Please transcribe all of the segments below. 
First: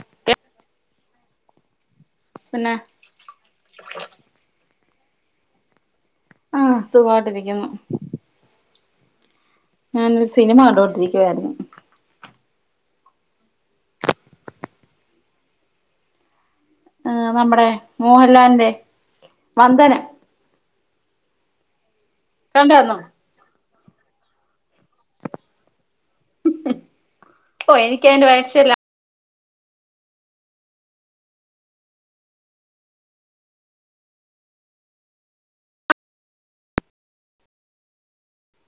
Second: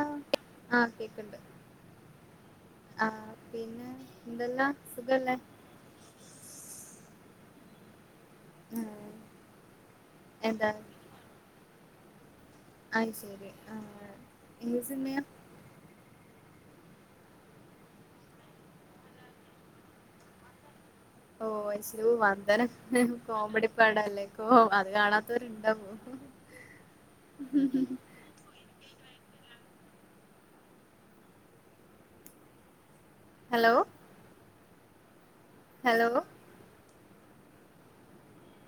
ആഹ് ആഹ് കേക്ക് ണ് ണ്ട് പിന്നെ ആഹ് പിന്ന എന്തെല്ലാ സുഖല്ലെ ആഹ് സുഖവായിട്ട് ഇരിക്കുന്നു ആഹ് ഞാനൊരു സിനിമ എന്താ കണ്ടോണ്ടിരിക്കവായിരുന്നു അയ് ശരി ആഹ് ഏ സിനിമയാ ആഹ് നമ്മടേ മോഹൻലാലിന്റെ വന്ദനം ഓഹ് അയ്സ് യോ കണ്ടായിരുന്നോ വന്ദനം കോമഡി പടല്ലേ കോഹ് അത് കാണാത്തവർ ഇണ്ടാവൊ പോ എനിക്കേന്റെ വക്ഷല്ല ഹലോ ഹലോ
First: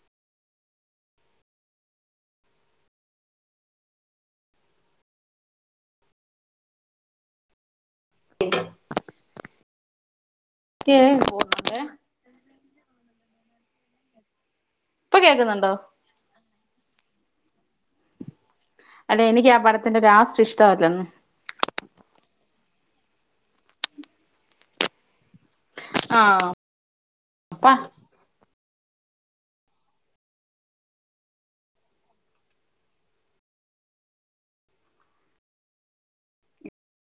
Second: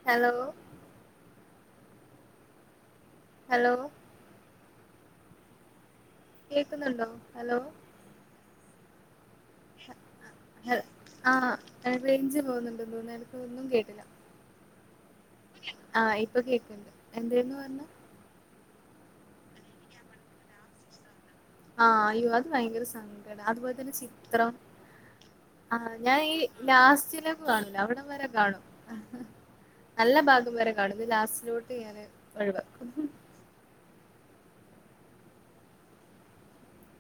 ഹലോ ഹലോ കേക്ക്ന്നുണ്ടോ ഹലോ [unintelligible] [unintelligible] എവ് പോകുന്നുണ്ട് ആഹ് റെയ്ഞ്ച് പോവ്ന്ന്ണ്ട് [unintelligible] ട്ടൊന്നും കേട്ടില്ല ഇപ്പൊ കേൾക്കുന്നുണ്ടോ ആഹ് ഇപൊ കേ എന്തേന്നു പറണ് അല്ലെ എനിക്കാ പടത്തിന്റെ ലാസ്റ്റ് ഇഷ്ടവല്ലാന്നു ആഹ് അയ്യോ അത് ഭയങ്കര സങ്കട ആഹ് ഞാൻ ഈ ആഹ് ലാസ്റ്റിലെ അപ്പ കാണൂല അവിടം വരെ കാണും നല്ല ഭാഗം വരെ കാണും ന്ന് ലാസ്റ്റിലോട്ട് ഞാന് ഒഴിവാകും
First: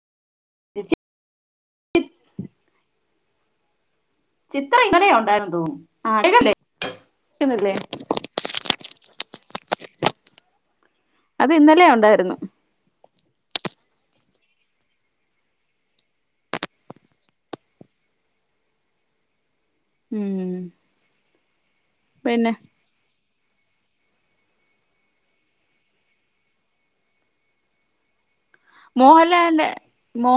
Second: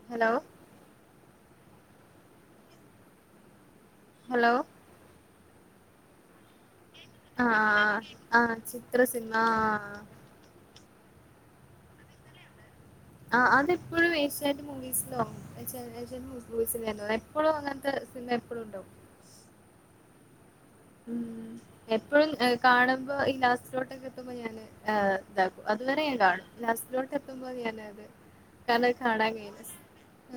ഹലോ ഹലോ ചിത്ര ഇന്നലേം ഒണ്ടായിരുന്ന്‌. [inaudible] ആഹ് ആഹ് ആഹ് ചിത്രം സിൻമ ആഹ് ആഹ് അതിന്നലെയും ഒണ്ടായിരുന്നു. ആ അതിപ്പളും ഏഷ്യാനെറ്റ്‌ മൂവീസിലോ ഏഷ്യ ഏഷ്യാനെറ്റ് [unintelligible] എപ്പളും അങ്ങനത്തെ സിൻമ എപ്പളും ഉണ്ടാകും. ഉം എപ്പഴും പിന്നെ ഏഹ് കാണുമ്പോ ലാസ്റ്റിലൊട്ടൊക്കെ എത്തുമ്പ ഞാന് ഏഹ് ഇതാക്കും അതുവരെ ഞാൻ കാണും ലാസ്റ്റിലോട്ടത്തുമ്പ ഞാനത് കാരണം അത് കാണാൻ മോഹൽലാലിന്റെ കഴിയില്ല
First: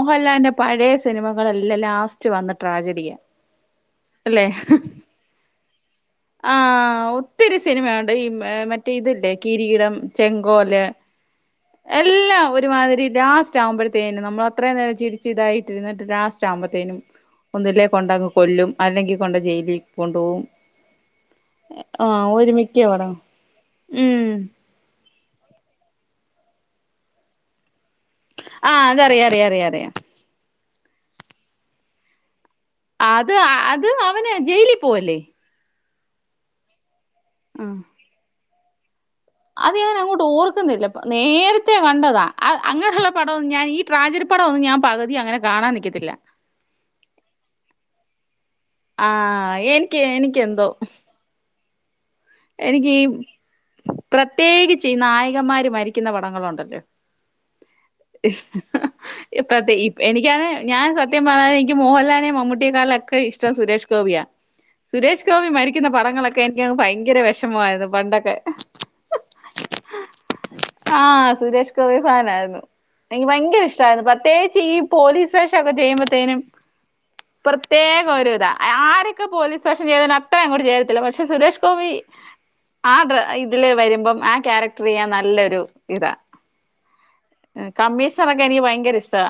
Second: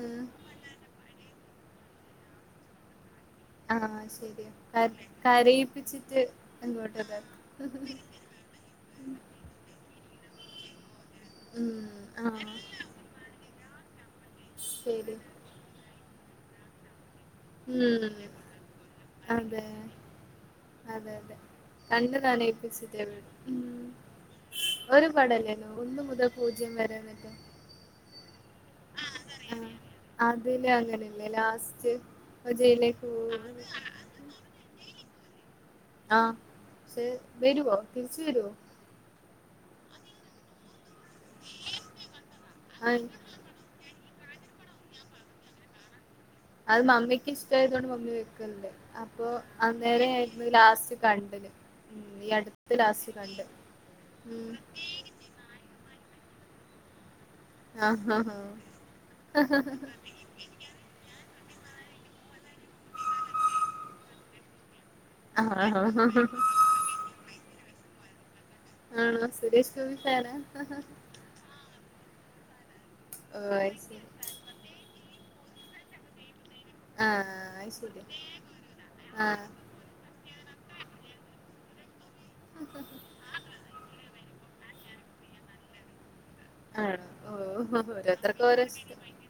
ആഹ് പഴേ സിനിമകളെല്ലാം ലാ സ്റ്റ് വന്ന് ട്രാജെഡിയാ ആഹ് അല്ലേ ശരിയാ കര കരയിപ്പിച്ചിട്ട് അങ്ങോട്ട് ആഹ് ഇതാക്കും ഒത്തിരി സിനിമയൊണ്ട് ഈ ഏഹ് മറ്റേതില്ലേ കിരിടം ചെങ്കോല് ഉം എല്ലാം ആഹ് ഒരുമാതിരി ലാസ് റ്റാവുമ്പഴ് ത്തേനും നമ്മളത്രേം നേരം ശരി ചിരിച്ചിതായിട്ടിരുന്ന്‌ട്ട് ലാസ്‌ റ്റാമ്പത്തേനും ഒന്നുല്ലെ ഉം കൊണ്ടങ്ങ് കൊല്ലും അല്ലങ്കി കൊണ്ടേ അതെ ജയിലിൽ കൊണ്ടോകും അതെ അതെ ആ കണ്ണ് ഒരുമിക്ക നനയിപ്പിച്ചിട്ടേ പടം ഉം പടല്ലാര്ന്നോ ഒന്നുമുതൽ പൂജ്യം വരെന്നൊക്കെ? ആ അതറിയറിയറിയാം. പിന്നെ അങ്ങനെയല്ലേ ലാസ്റ്റ് ജയിലേക്ക് ആത് പോവൂലെ അത് അവന് ജെയിലിൽ പോവുല്ലേ? ആ ഷെ ആ, വരുവോ തിരിച്ച് വരുവോ? അത് ഞാനങ്ങോട്ട് ഓർക്കുന്നില്ല. നേരേത്തെ കണ്ടതാ അ ആഹ് അങ്ങനൊള്ള പടൊന്നും ഈ ട്രാജഡി പട ത്രൊന്നും ഞാൻ പകതി അങ്ങനെ കാണാൻ നിക്കത്തില്ല. അത് മമ്മികിഷ്ട്ടയതോണ്ട് മമ്മി വെക്കൽണ്ട് ആ അപ്പോ അന്നേരേയിരുന്നു ലാസ്റ്റ് കണ്ടത്. ഉം ഈ അടുത്ത് എനിക്കി ലാസ്റ്റ് കണ്ട് ഉം പ്രത്യേകിച്ച് ഈ നായകൻമാര് മരി ക്ക്ന്ന പടങ്ങളൊണ്ടല്ലോ ആഹ് ഇപ്പത്തെ ഈ എനിക്കണേ ഞാൻ സത്യം [unintelligible] മോഹൽലാല്നെ മമ്മുട്ടിയെക്കാളുവൊക്കെ ഇഷ്ട്ടം സുരേഷ്‌ഗോപിയാ. സുരേഷ്‌ഗോപി ആഹ് മരിക്കുന്ന ആഹ് ആഹ് പടങ്ങളൊക്കെ എനിക്കങ്ങ് ഭയ് വെഷമായത് പണ്ടൊക്കെ ആ [inaudible] സുരേഷ് ഫാനായിരുന്നു എനിക്ക് ഓ ഭയങ്കര അത് ശരി ഇഷ്ട്ടായിരുന്നു പ്രെദ്ധിക്കുച്ചു ഈ പോലീസ് ഷ് വേഷംചെയ്യുമ്പൂത്തിനും ആഹ് അത് ശരി പ്രത്യേകം ഒരു ഇതാ ആരൊക്കെ ആഹ് പോലീസ് വേഷം ചെയ്‌ത അപ്പൊ അങ്ങോട്ട് ചേരത്തില പക്ഷെ സുരേഷ് ഗോബി ആ ഇതിലെ വരുമ്പോൾ ആ ക്യാരക്റ്റർ നീ ആ നല്ലൊരു ഇതാ ആണോ ഓ ആ കമ്മീഷർ ഓരോരുത്തർക്ക് ഒക്കെ എനിക്ക് ഓരോ ഇഷ്ടം ഭയങ്കരിഷ്ടാ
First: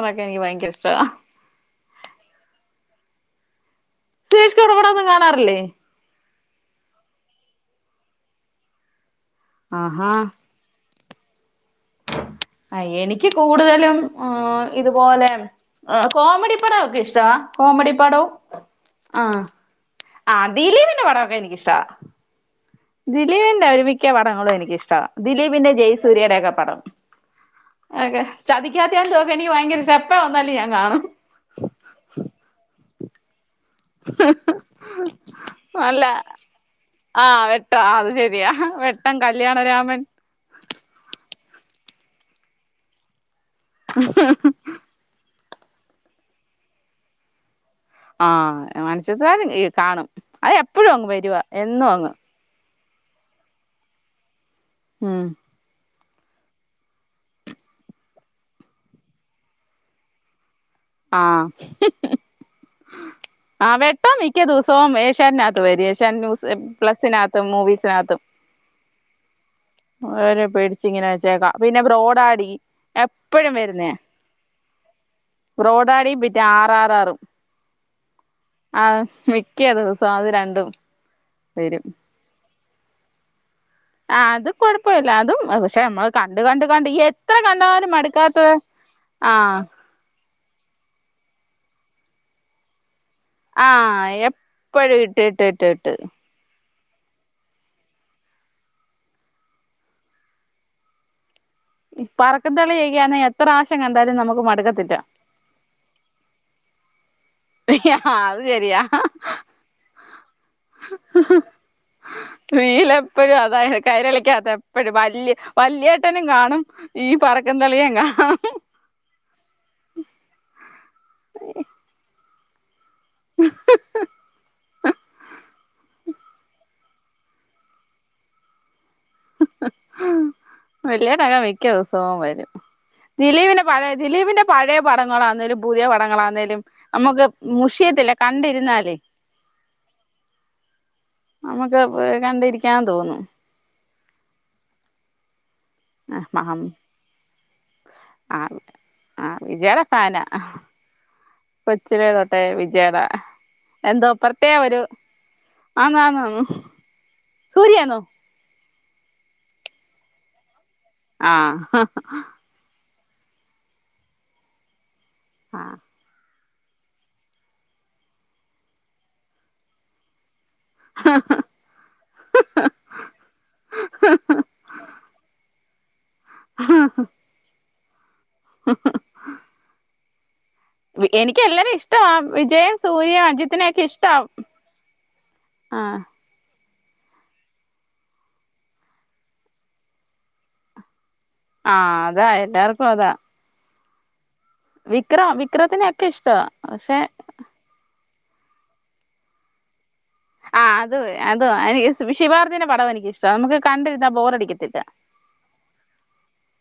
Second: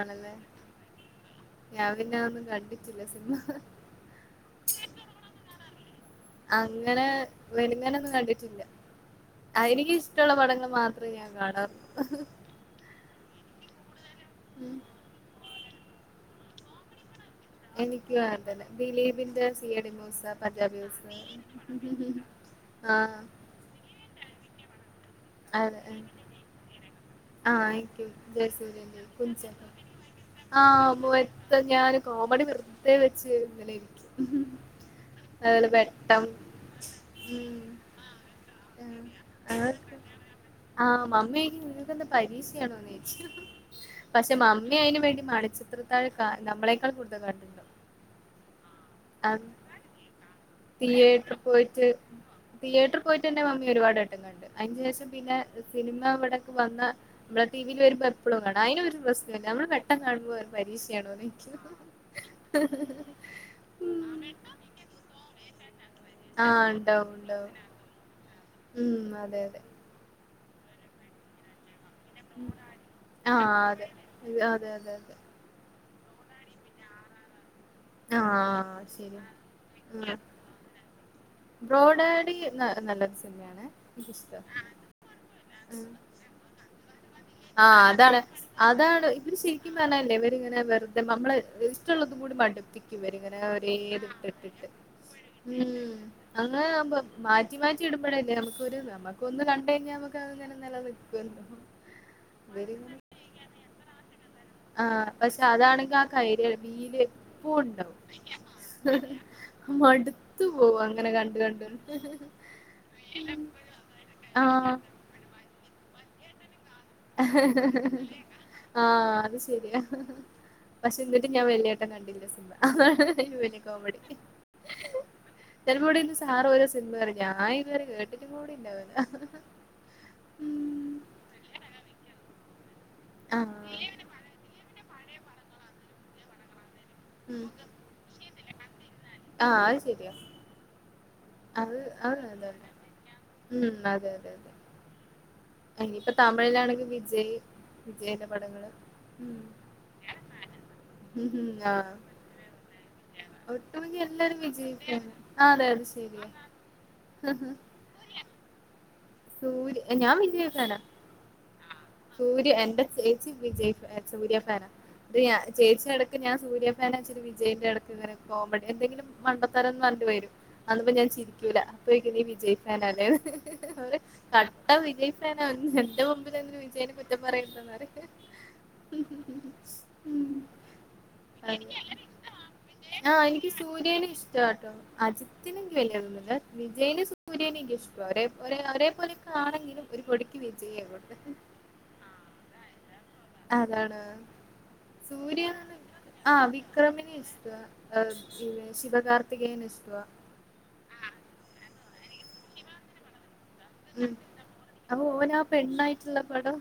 ആണല്ലേ ഞാൻ പിന്നെ ഒന്നും കണ്ടിട്ടില്ല സിനിമ സുരേഷ് ഗോപിടെ പടം ഒന്നും കാണാറില്ലേ അങ്ങനെ വെളുങ്ങനെ ഒന്നും കണ്ടിട്ടില്ല ആ ആഹാ എനിക്കിഷ്ടമുള്ള പാടങ്ങൾ മാത്രം ഞൻ കാണാള്ളു അ എനിക്ക് കൂടുതലും ആ ഉം ഇതുപോലെ കോമഡി ഹാമൊക്കെ ഇഷ്ട ആ ദിലീപിന്റെ സി ഐ ഡി മൂസ, ആ പഞ്ചാബി ഹൌസ് ദിലീപിൻ്റെ മിക്ക പടങ്ങളും എനിക്കിഷ്ടാ ദിലീപിൻ്റെയും അതെ ജയസൂര്യയുടെയും ഓക്കെ പടം ആ എനിക്കും ഓക്കെ ചതിക്കാത്തയാൻ തോക്ക് എനിക്ക് ഭയങ്കര ഇഷ്ട എപ്പ വന്നാലും [unintelligible] ആ ഞാൻ കാണും കോമഡി [unintelligible] ഇരിക്കും അതുപോലെ അല്ല വെട്ടം ആ ഉം. വെട്ടം അതുശരിയാ വെട്ടം ആ, അതൊക്കെ. കല്യാണരാമൻ [unintelligible] പക്ഷേ മമ്മി അതിനു വേണ്ടി കാണിച്ച താഴ് നമ്മളെക്കാൾ കുടുതൽ കണ്ട ആ മണിച്ചിത്രതഴ് കാണും അതു എപ്പോഴും അങ്ങ് വരുവാ എന്നും അങ്ങ് തീയറ്ററിൽ പോയി തന്നെമമ്മി ഒരുപാട് കണ്ട് അതിന്റെ ശേഷം ഉം പിന്നെ പിന്നെ ടീവില് വന്ന കാണും അതിനൊരു പ്രേശ്നമേല്ലേ നമ്മൾ വെട്ടം കാണുമ്പോ ആഹ് [unintelligible] ട്ട മിക്കദിവസവും ഏഷ്യാനെറ്റിൽ വരും ആഹ് ഉണ്ടാവും പ്ലസിനാത്തും ഉണ്ടാവും മൂഴീസി നാത്തും ഉം അതെയതേ കണ്ടവരെ പേടിച്ച് ഇങ്ങനെ വച്ചേക്കാം പിന്നെ ബ്രോ ഡാഡി എപ്പോഴും ആഹ് അതെ വരുന്നയാ അതെ അതെ അതെ ബ്രോ ഡാഡി പിന്നെ ആർ ആർ ആറും ആഹ് ആ ശരി മിക്ക ദിവസവും ആഹ് അത് രണ്ടും വരും. ആ നല്ല സിനിമയാണേ ആ അത് കുഴപ്പമില്ല അതും പക്ഷേ ഉം നമ്മൾ കണ്ട് കണ്ട് കണ്ട് എത്ര ആഹ് കണ്ടാലും അതാണ് മടുക്കാത്ത ആ ഇത് ഇങ്ങനെ വെറുതെ നമ്മൾ ലിസ്റ്റ് ഉള്ളതും കൂടെ [unintelligible] [unintelligible] ആ എപ്പോഴും ഇട്ട് ഇട്ട് ഇട്ട് ഇട്ട് മാറ്റി മാറ്റി ഇടുമ്പോഴല്ലേ നമുക്കൊരു നമുക്ക് ഒന്ന് കണ്ട് കഴിഞ്ഞാൽ നമുക്ക് നിലനിൽക്കുമല്ലോ പറക്കുംതളികയൊക്കെ ആണെങ്കിൽ എത്ര പ്രാവശ്യം കണ്ടാലും നമുക്ക് മടുക്കത്തില്ല. ആഹ് പക്ഷെ അതാണെങ്കി ആ കൈര് വീല് എപ്പോ ഉണ്ടാവും അത് ശരിയാ മടുത്തു പോവും അങ്ങനെ കണ്ട് കണ്ട് ടി. വി എപ്പോഴും അതാ കൈരളിയ്ക്കകത്ത് ആഹ് എപ്പോഴും വലിയ വലിയ ട്ടനും കാണും ഈ പറക്കും തളിയേം കാണും ആ അത് ശരിയ എന്നിട്ടും ഞാൻ വല്യേട്ടൻ കണ്ടില്ല. അതെ വലിയ കോമഡി [unintelligible] സാറ് ഓരോ സിനിമ പറയും ഞാൻ ഇതുവരെ കേട്ടിട്ടുപോലുമില്ല [unintelligible] ദിലീപിന് ആഹ് പഴയ ദിലീപിന്റെ പഴയ പടങ്ങളാണെങ്കിലും, പുതിയ പടങ്ങളാണെങ്കിലും നമ്മക്ക് മുഷിയത്തില്ല കണ്ടിരുന്നാലേ ആ അത് ശരിയാ അത് നമ്മക്ക് അത് നല്ലതന്നെ കണ്ടിരിക്കാൻ തോന്നും ഉം ഇപ്പം ആ മഹം തമിഴിലാണെങ്കിൽ വിജയ് വിജയിന്റെ ആ പടങ്ങൾ ആ വിജയുടെ ഫാനാ കൊച്ചിലെ തൊട്ടേ വിജയുടെ ഒട്ടുമിക്ക എല്ലാരും വിജയി ഫാനാ ആണ് ആണ് ശരിയാ സൂര്യയാണോ സൂര്യ ഞാൻ വിജയ് ഫാനാ ആ സൂര്യ എന്റെ ചേച്ചി വിജയി സൂര്യ ഫാനാ റിയാ ആ ചേച്ചി ഇടയ്ക്ക് ഞാൻ സൂര്യ ഫാനാ വിജയി അടുത്ത് കോമഡി എന്തെങ്കിലും മണ്ടത്തരം [unintelligible] ഇപ്പം ഞാൻ ചിരിക്കുല ചോദിക്കും നീ വിജയി ഫാനല്ലേന്ന്. അവര് കട്ട വിജയി ഫാനാ എന്റെ മുമ്പിൽ [unintelligible] ഹ ഹ എനിക്കെല്ലാരേം ഇഷ്ടാ വിജയൻ സൂര്യ ആഹ് എനിക്ക് അജിത്തിനെയൊക്കെ സൂര്യനെ ഇഷ്ടാ ഇഷ്ടാട്ടോ അജിത്തിനെ എനിക്ക് ആ വലിയ ഇതൊന്നുല്ല വിജയിനെ സൂര്യനെ എനിക്കിഷ്ടാ ഒരേ പോലൊക്കെ ആണെങ്കിലും ഒരു പൊടിക്ക് വിജയിനെയാണ് ആ അതാ എല്ലാർക്കും അതാ അതാണ് വിക്രം വിക്രമത്തിനെക്കെ ഇഷ്ടാ പക്ഷേ ശിവ കാർത്തികേയനെ ഇഷ്ടവാ ആ അത് അത് ശിവ കാർത്തികേന്റെ പട എനിക്കിഷ് ഉം അപ്പൊ ഓൻ ആ പെണ്ണായിട്ടുള്ള പടം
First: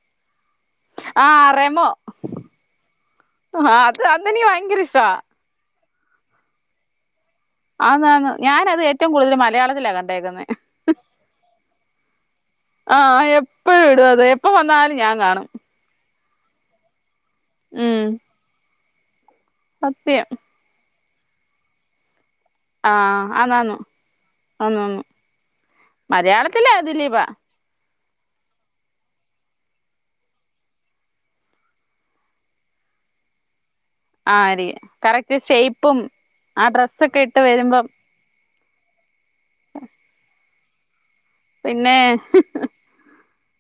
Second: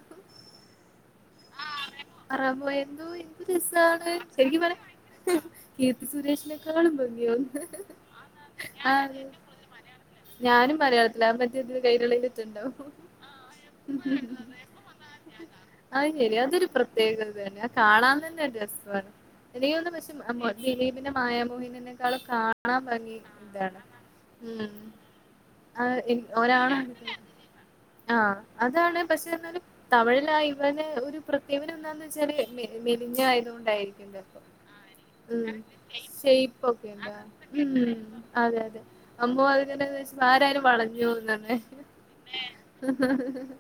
ആ റെമോ റെമോ എന്തൊരു ആ അത് രസാണ് അതെനിക്ക് ശരിക്കും ഭയങ്കര പറഞ്ഞാൽ ഇഷ്ടമാ കീർത്തി സുരേഷിനെക്കാളും ഭംഗി ആന്നാന്ന് ഞാനത് ഏറ്റവും കൂടുതല് മലയാളത്തിലാണ് കണ്ടേക്കുന്നെ ഞാനും മലയാളത്തിലാ മറ്റേ ഇതില് കൈരളിയിലിട്ടുണ്ടാവും ആഹ് ആ എപ്പോഴും ഇടും അത് എപ്പോ വന്നാലും ഞാൻ കാണും അത് ശരിയാ അതൊരു പ്രത്യേക അത് തന്നെ ഉം കാണാൻ തന്നെ ഒരു രസാ സത്യം വാ [unintelligible] ദിലീപിൻ്റെ മായാമോഹിനിനിക്കാളും കാണ കാണാൻ ഭംഗി ആഹ് ആന്നാന്ന് ഇതാണ് ഉം ആന്നാന്ന് മലയാളത്തിലെ [unintelligible] ദിലീപാ ആ അതാണ് പക്ഷേ എന്നാലും തമിഴ്ല് [unintelligible] പ്രത്യേകത എന്ന് വെച്ചാല് മെലിഞ്ഞതായോണ്ടായിരിക്കും ആരിയ കറക്റ്റ് ഷേയ്പ്പും ആ ഡ്രസ്സൊക്കെ ഇട്ട് വരുമ്പം [unintelligible] അതെ അതെ [unintelligible] അതെന്നെ പിന്നെ [unintelligible]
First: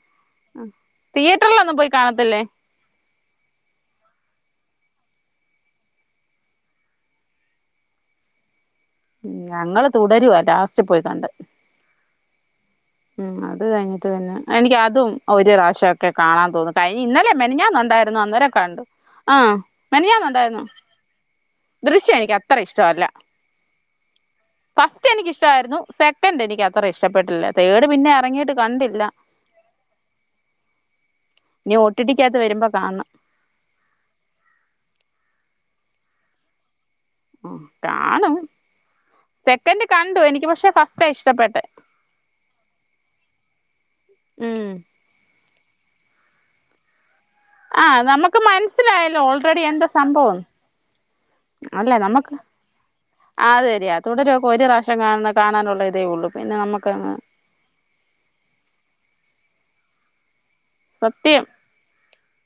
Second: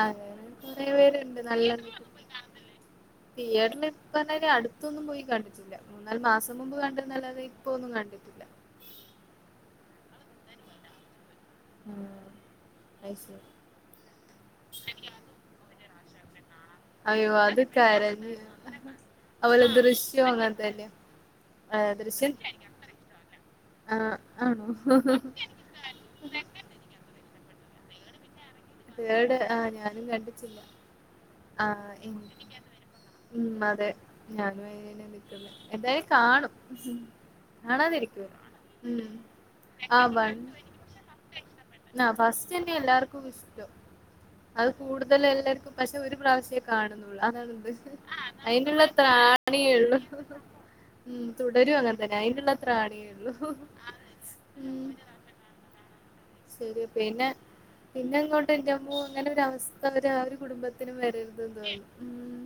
അങ്ങനെ അ കൊറേ തിയേറ്റർലൊന്നും പോയി കാണത്തില്ലേ തിയേറ്റർൽ ഇപ്പന്നാര് അട്ത്തൊന്നും പോയി കണ്ടിട്ടില്ല മൂന്നാലു മാസം മുമ്പ് പോയി കണ്ടെന്നല്ലാതെ ഇപ്പോന്നും കണ്ടിട്ടില്ല ഞങ്ങള് തുടര ലാസ്റ്റ് പോയി കണ്ടത് ഉം അത് കഴിഞ്ഞിട്ട് പിന്നെ എനിക്ക് അതും ഒരു പ്രാവശ്യം ക്കെ കാണാൻ തോന്നുന്നു കഴിഞ്ഞ് ഇന്നലെ അയ്യോ അത് മെനഞ്ഞാന്നൊ ഉണ്ടായിര്ന്നു കരഞ്ഞ് അന്നേരം കണ്ടു ആ അതുപോലെ മിനിഞ്ഞാന്ന് ദൃശ്യം അങ്ങനെ ഉണ്ടായ്രുന്നു തന്നെ ആഹ് ദൃശ്യം ദൃശ്യനിക്ക് അത്ര ഇഷ്ടമല്ല ആഹ് ആണോ ഫസ്റ്റ് എനിക്കിഷ്ടായിരുന്നു സെക്കൻഡ് എനിക്ക് അത്ര ഇഷ്ടപ്പെട്ടില്ല തേർഡ് പിന്നെ എറങ്ങിയിട്ട് തേഡ് ആ ഞാനും കണ്ടിട്ടില്ല ആ ഇനി ഒ ടി ടിക്കകത്ത് [unintelligible] വരുമ്പോ കാണണം ഉം അതെ [unintelligible] എന്തായാലും കാണും ഉം, കാണും കാണാതിരിക്കില്ല സെക്കൻഡ് കണ്ടു എനിക്ക് പക്ഷെ ഫസ്റ്റാ ഇഷ്ടപ്പെട്ടെ [unintelligible] ഉം [unintelligible] [unintelligible] നമുക്ക് അയിനുള്ള മനസ്സിലായല്ലോ ഓൾറെഡി ത്രാണിയേ എന്റെ ഉള്ളൂ സംഭവം ഉം തുടരും അല്ലെ അങ്ങനെ തന്നെ നമുക്ക് അയിനുള്ള ത്രാണിയേ ഉള്ളൂ അഅതുശരി ആ തുടരക്കെ ഒരു ഉം പ്രാവശ്യം കാ കാണാനുള്ള ഇതേ ഉള്ളു ശരി പിന്നെ പിന്നെ ഇങ്ങോട്ട് ജമ്മു അങ്ങനെ [unintelligible] സത്യം വരരുതെന്ന് തോന്നുന്നു ഉം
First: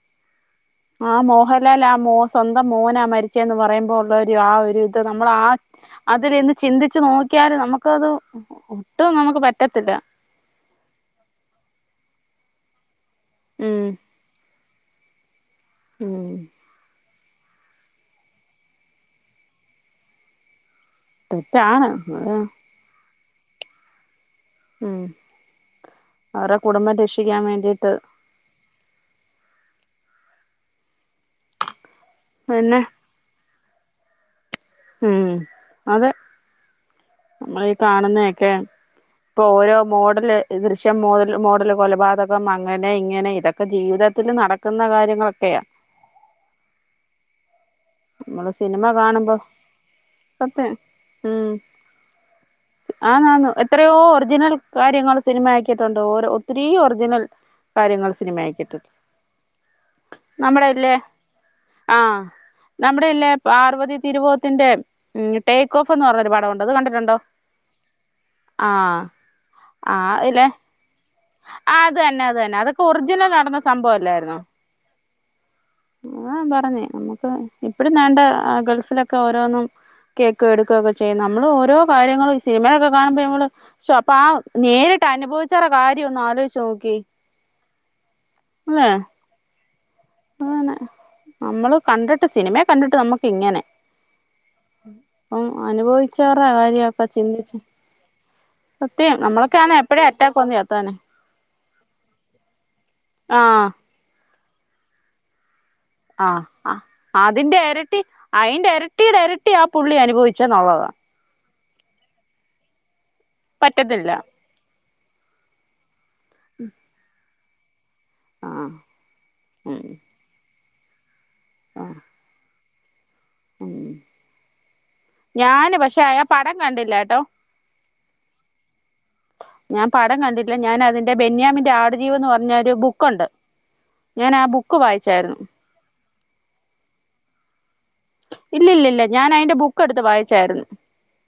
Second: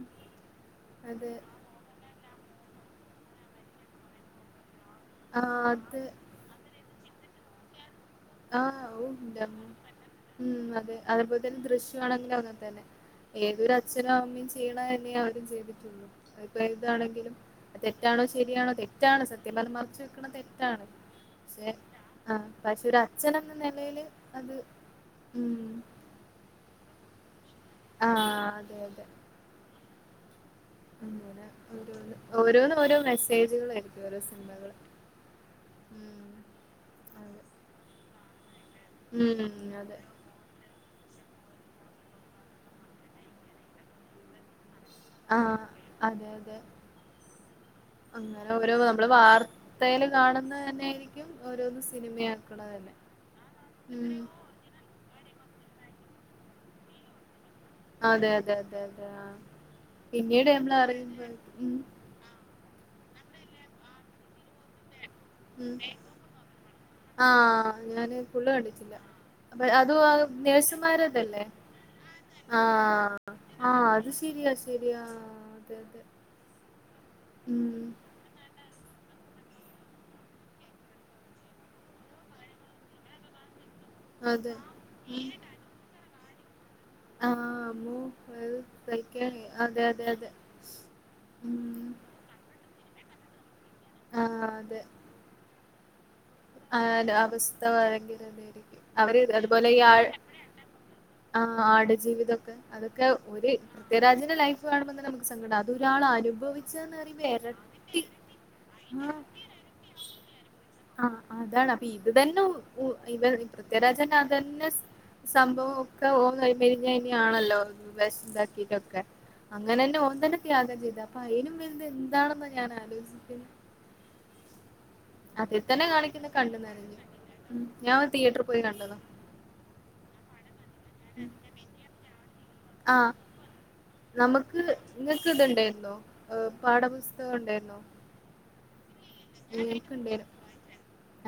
ആ അതെ മോഹൻലാൽ ആ മോ സ്വന്തം മോനാ മരിച്ച- പറയുമ്പോൾള്ള ഒരു ആ ഒരു- നമ്മൾ ആ അതിൽന്ന് ചിന്തിച്ചു നോക്കി ഒ നക്ക് ആഹ് ഉ അതെ അതേപോലെ തന്നെ ദൃശ്യണങ്ങനെന്ന തന്നെ [unintelligible] ഉം [unintelligible] ചെയ്യണ തന്നെയ ആദ്യം ചെയ്യ ഉം അപ്പൊ ഏതാണെങ്കിലും തെറ്റാണോ ശരിയാണോ തെറ്റാണ് സത്യം മറച്ച് വെക്കണ തെറ്റാണ് തെറ്റാണ് അച്ഛന എന്ന നിലയില് അത് ഉം ഉം അവരു കുടുംബം രക്ഷി [unintelligible] [unintelligible] ആഹ് അതെ അതെ അങ്ങനെ ഓരോന്ന് പിന്നെ ഓരോ മെസേജുകളൾ ഇത്വ [unintelligible] ഉം അതെ അതെ നമ്മളീ കാണുന്ന [unintelligible] ഇപ്പൊ ഉം ഓരോ അതെ മോഡല് [unintelligible] [unintelligible] മോഡൽ കൊലപാതകം അങ്ങനെ ഇങ്ങനെ ഇതൊക്കെ ജീവിതത്തിൽ നട നിക്കുന്ന കാര്യങ്ങളൊക്കെയാ ആഹ് അതെ അതെ അങ്ങനെ നമ്മള് ഓരോ സിനിമ നമ്മള് കാണുമ്പോ വാർത്തേല് കാണുന്ന സത്യം തന്നെയായിരിക്കും ഉം ഓരോന്ന് സിനിമയാക്കണത് തന്നെ ആന്ന് ആന്ന് എത്രയോ ഉം ഒറിജിനൽ കാര്യങ്ങൾ സിനിമയാക്കി എന്തോരം ഒത്തിരി ഒറിജിനൽ കാര്യങ്ങൾ അതെ സിനിമ അതെ അതെ ആക്കിയിട്ടുണ്ട് അതെ ആ പിന്നീട നമ്മുടെ മ്മള ഇല്ലേ അറി നമ്മടെയല്ലെ പാർവതി തിരുവോത്തിന്റെ- ടേക്ക് ഓഫ് എന്ന് പറഞ്ഞൊരു പടമുണ്ട് അത് കണ്ടിട്ടുണ്ടോ ആ ഞാനത് ഫുള്ള് കണ്ടിട്ടില്ല ആഹ് അത് ആ നേഴ്സ്മാരെ ആ അതന്നെ അതന്നെ അതൊക്കെ ഒറിജിനൽ നടന്ന ആഹ് അത് സഭവല്ലായിരുന്നോ ശരിയാ ശരിയാ അതെ അതെ എന്നാ പറഞ്ഞേ നമുക്ക് ഉം ഇപ്പഴും ദാണ്ടേ അത് ന്നൊക്കെ ഓരോന്നും കേക്ക് എടുക്കുക്കെ ഒക്കെ ചെയ്യുമ്പോ ഓരോ കാര്യങ്ങൾ സിനിമയിലൊക്കെ കാണുമ്പോള് നമ്മള് ശൊ അപ്പോ ആ അതെ നേരിട്ട് അനുഭവിച്ചവരുടെ കാരി ര്യ ഒന്ന് ആലോചിച്ചു നോ ആ [unintelligible] അതെ അതെ ആണോ നമ്മള് ഉം കണ്ടിട്ട് സിനിമേ കണ്ടി ട്ട് നമ്മക്ക് ഇങ്ങനെ ഉം അനുഭവ- ഹേ അവസ്ഥ സത്യം ഭയങ്കരായിരുന്നു നമ്മളൊക്കെ അതുപോലെ ആണെ ഈ എപ്പഴേ അറ്റാക്ക് വന്ന് ചത്താനെ ആ ആട് ജീവിതക്കെ അതൊക്കെ ഒരു ആഹ് പൃഥ്വിരാജിന്റെ ലൈഫ് ഫ് കാണുമ്പോ തന്നെ നമുക്ക് സങ്കടാവും. ആ ആ അതിന്റെ എരട്ടി ഇരട്ടി അയിന്റെ ആ എരട്ടിയുടെ എരട്ടിആ പുള്ളി അനുഭവിച്ചുന്നുള്ളതാ ആ അതാണ് അപ്പം ഇത് തന്നെ മു - ഇവ് പറ്റത്തില്ല പൃഥ്വിരാജിന്റ അതുതന്നെ - സംഭവം [unintelligible] ആണല്ലോ ലോത് ആഹ് വേഷംതാക്കീട്ടൊക്കെ ഉം അങ്ങനെന്നെ ഓൻത്ന്ന് [unintelligible] അയിലും വലുത് ആഹ് എന്താണെന്ന ഞാൻ ആ ലോചി ഉം ഞാന് പക്ഷേ അവർ കണ്ണ് നെറഞ്ഞു ഉം ഞാനത് തിയറ്ററിൽ പോയി കണ്ടതാ. ഞാൻ പടം ഉം ബെന്യാമിന്റെ ആടുജീവിതന്ന് പറഞ്ഞരു ആ ബുക്ക്ണ്ട്. നമുക്ക് ഇങ്ങക്ക് ഇത് ഉണ്ടായിരുന്നൊ ഹ് പാഠ പുസ്ത സ്തകം ഉണ്ടായിരുന്നൊ? ഇല്ലില്ലി ഞങ്ങക്കുണ്ടെനു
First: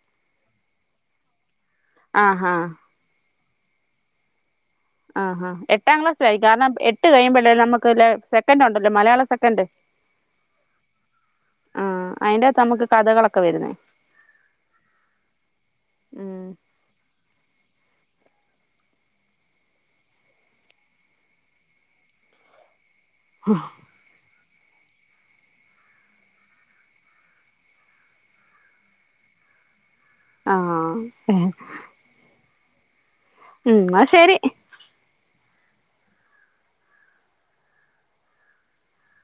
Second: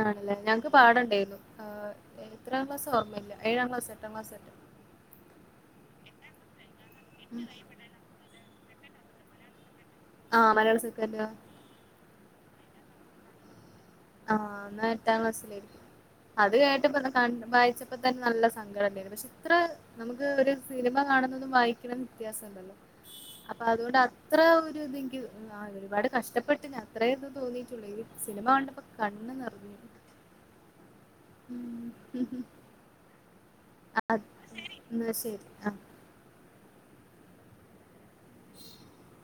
ആണ്ലേ ഞങ്ങക്ക് പാടണ്ടായിരുന്നു ആ ആഹാ എത്രം ക്ലാസ്സാ ഓർമയില്ല. ഏഴാം ക്ലാസ് എട്ടാം ക്ലാസ് തന്നെ ആ ആ എട്ടാം ക്ലാസ്സിലായി കാരണം എട്ട് ട്ട് കഴിയുമ്പോ അല്ലെ നമുക്ക് ഒരു പെട് സെക്കൻഡ് ഉണ്ടല്ലോ മലയാളം സെക്കൻഡ് ആഹ് മലയാളം സെക്കൻഡ് അയിന്റെകത്ത് നമുക്ക് കഥകളൊക്കെ വരുന്നേ അഹ് എന്ന എട്ടാം ക്ലാസ്സിലെ ഉം അത് കഴിഞ്ഞിട്ടിപ്പാ വായി ചെന് നല്ല സങ്കട ഇണ്ടെനെ പക്ഷെ ഇത്ര നമുക്ക് ഒരു സിനിമ കാണുന്നതും വായിക്കുന്നതും വ്യത്യാസം ഉണ്ടല്ലോ അപ്പ അതുടെ ഇത്ര ഒരു നിക്ക് അഹ് ഒരുപാട് കഷ്ടപ്പെട്ട് ഞാൻ ഇത്രേ ഒക്കെ തോന്നിട്ടുള്ളു ഈ ഒരു സിനിമ കണ്ടപ്പോ കണ്ണ് നിറഞ്ഞു ആഹ് ഉം മ്മ് മ്മ് എന്നാ ആഹ് ശരി ന്നാ ശരി അഹ് [unintelligible]